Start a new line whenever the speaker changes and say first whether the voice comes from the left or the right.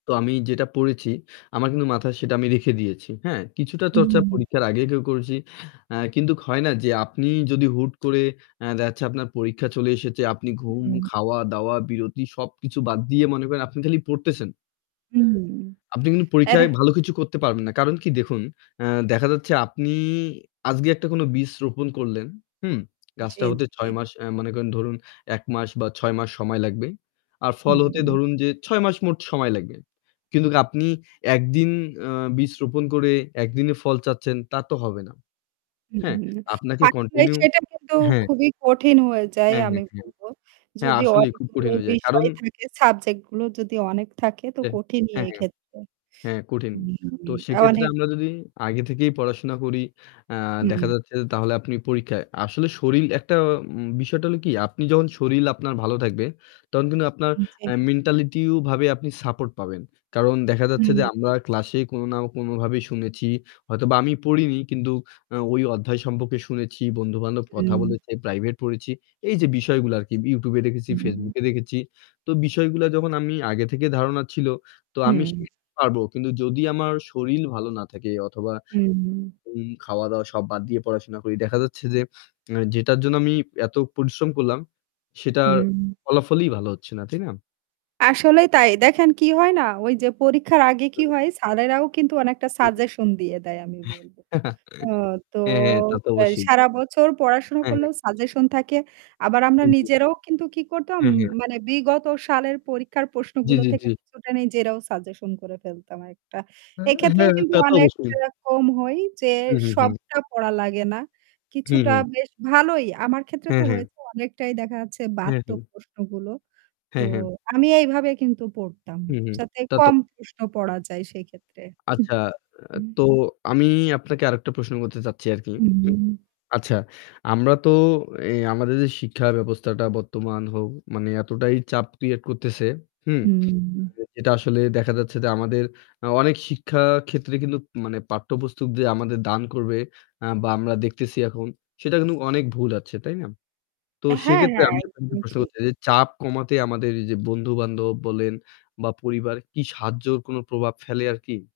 left: তো আমি যেটা পড়েছি, আমার কিন্তু মাথায় সেটা আমি রেখে দিয়েছি। হ্যাঁ, কিছুটা চর্চা
right: হুম।
left: পরীক্ষার আগে, আগেও করেছি। আ কিন্তু হয় না যে আপনি যদি হুট করে এ দেখা যাচ্ছে আপনার পরীক্ষা চলে এসেছে, আপনি ঘুম,
right: হুম।
left: খাওয়া-দাওয়া, বিরতি সবকিছু বাদ দিয়ে মনে করেন আপনি খালি পড়তেছেন।
right: হুম।
left: আপনি কিন্তু
right: এটা
left: পরীক্ষায় ভালো কিছু করতে পারবেন না। কারণ কি দেখুন, এ দেখা যাচ্ছে আপনি আজকে একটা কোনো বীজ রোপণ করলেন। হুম? গাছটা
right: জ্বী,
left: হতে ৬
right: জ্বী।
left: মাস আ মানে করেন ধরুন ১ মাস বা ৬ মাস সময় লাগবে। আর ফল হতে
right: হুম।
left: ধরুন যে ৬ মাস মোট সময় লাগবে। কিন্তু আপনি একদিন আ বীজ রোপণ করে ১ দিনে ফল চাচ্ছেন তা তো হবে না। হ্যাঁ,
right: হুম,
left: আপনাকে
right: [unintelligible]
left: কন্টিনিউ
right: সেটা কিন্তু
left: হ্যাঁ।
right: খুবই কঠিন হয়ে যায়
left: হ্যাঁ, হ্যাঁ,
right: আমি
left: হ্যাঁ।
right: বলবো।
left: হ্যাঁ
right: যদি
left: আসলেই খুব
right: অনেকগুলো
left: কঠিন হয়ে যায়। কারণ
right: বিষয় থাকে সাবজেক্ট গুলো যদি অনেক থাকে তো
left: অ্যা
right: কঠিনই
left: হ্যাঁ, হ্যাঁ।
right: এক্ষেত্রে।
left: হ্যাঁ, কঠিন। তো
right: উম
left: সেক্ষেত্রে
right: অনেক
left: আমরা যদি আগে থেকেই পড়াশোনা করি, আ দেখা
right: হুম।
left: যাচ্ছে যে তাহলে আপনি পরীক্ষায় আসলে শরীর একটা উম বিষয়টা হলো কি আপনি যখন শরীর আপনার ভালো থাকবে, তখন কিন্তু আপনার
right: হুম
left: এ
right: জি।
left: মেন্টালিটিও ভাবে আপনি সাপোর্ট পাবেন। কারণ দেখা যাচ্ছে যে
right: হুম।
left: আমরা ক্লাস এ কোনো না কোনো ভাবেই শুনেছি, হয়তোবা আমি পড়িনি। কিন্তু আ ওই অধ্যায় সম্পর্কে শুনেছি, বন্ধু-বান্ধব কথা
right: হুম।
left: বলেছে, প্রাইভেট পড়েছি। এই যে বিষয়গুলা আরকি। YouTube দেখেছি,
right: হুম।
left: Facebook এ দেখেছি। তো বিষয়গুলা যখন আমি আগে থেকে ধারণা ছিল, তো আমি
right: হুম।
left: শিখতে পারবো। কিন্তু যদি আমার শরীর ভালো না থাকে অথবা
right: হুম।
left: ঘুম, খাওয়া-দাওয়া সব বাদ দিয়ে পড়াশোনা করি। দেখা যাচ্ছে এ যে যেটার জন্য আমি এত পরিশ্রম করলাম সেটার
right: হুম।
left: ফলাফলই ভালো হচ্ছে না। তাই না?
right: আসলেই তাই। দেখেন কি হয় না ওই যে পরীক্ষার আগে কি
left: [unintelligible]
right: হয় স্যারেরাও কিন্তু অনেকটা
left: হুম, হুম।
right: সাজেশন দিয়ে দেয় আমি বলব। ও তো
left: হ্যাঁ, হ্যাঁ, তা তো
right: অল
left: অবশ্যই।
right: সারা বছর পড়াশোনা
left: হ্যাঁ, হ্যাঁ।
right: করলেও সাজেশন থাকে। আবার আমরা
left: জ্বী, জ্বী।
right: নিজেরাও কিন্তু কি করতাম
left: হ্যাঁ, হ্যাঁ।
right: মানে বিগত সালের পরীক্ষার
left: জ্বী,
right: প্রশ্নগুলো
left: জ্বী,
right: থেকে
left: জ্বী।
right: কিছুটা নিজেরাও সাজেশন করে ফেলতাম একটা।
left: হ্যাঁ,
right: এক্ষেত্রেও
left: হ্যাঁ
right: কিন্তু
left: তা তো অবশ্যই।
right: অনেকটা কম হয় যে
left: হু, হু, হু।
right: সবটা পড়া লাগে না।
left: হু,
right: কিছুটা
left: হু।
right: বেশ ভালোই। আমার ক্ষেত্রে
left: হ্যাঁ,
right: তো
left: হ্যাঁ।
right: অনেকটাই দেখা যাচ্ছে
left: হ্যাঁ,
right: বাড়ত
left: হ্যাঁ।
right: প্রশ্নগুলো। তো
left: হ্যাঁ, হ্যাঁ।
right: আমি এইভাবেই কিন্তু পড়তাম।
left: হুম, হুম।
right: যাতে
left: তা তো
right: কম প্রশ্ন পড়া যায় সেক্ষেত্রে।
left: আচ্ছা অ্যা
right: হুম।
left: তো আমি আপনাকে আরেকটা প্রশ্ন করতে চাচ্ছি আরকি।
right: হুম।
left: আচ্ছা, আমরা তো এ আমাদের যে শিক্ষা ব্যবস্থাটা বর্তমান হোক, মানে এতটাই চাপ ক্রিয়েট করতেছে, হুম?
right: হুম।
left: যেটা আসলে দেখা যাচ্ছে যে আমাদের আ অনেক শিক্ষা ক্ষেত্রে কিন্তু মানে পাঠ্যপুস্তক যে আমাদের দান করবে আ বা আমরা দেখতেছি এখন সেটা কিন্তু অনেক ভুল আছে, তাই না? তো
right: হ্যাঁ,
left: সেক্ষেত্রে
right: হ্যাঁ
left: আমি আপনাকে
right: একদমই
left: প্রশ্ন
right: ঠিক।
left: করতে চাই যে চাপ কমাতে আমাদের এইযে বন্ধু-বান্ধব বলেন বা পরিবার কি সাহায্যর কোনো প্রভাব ফেলে আরকি?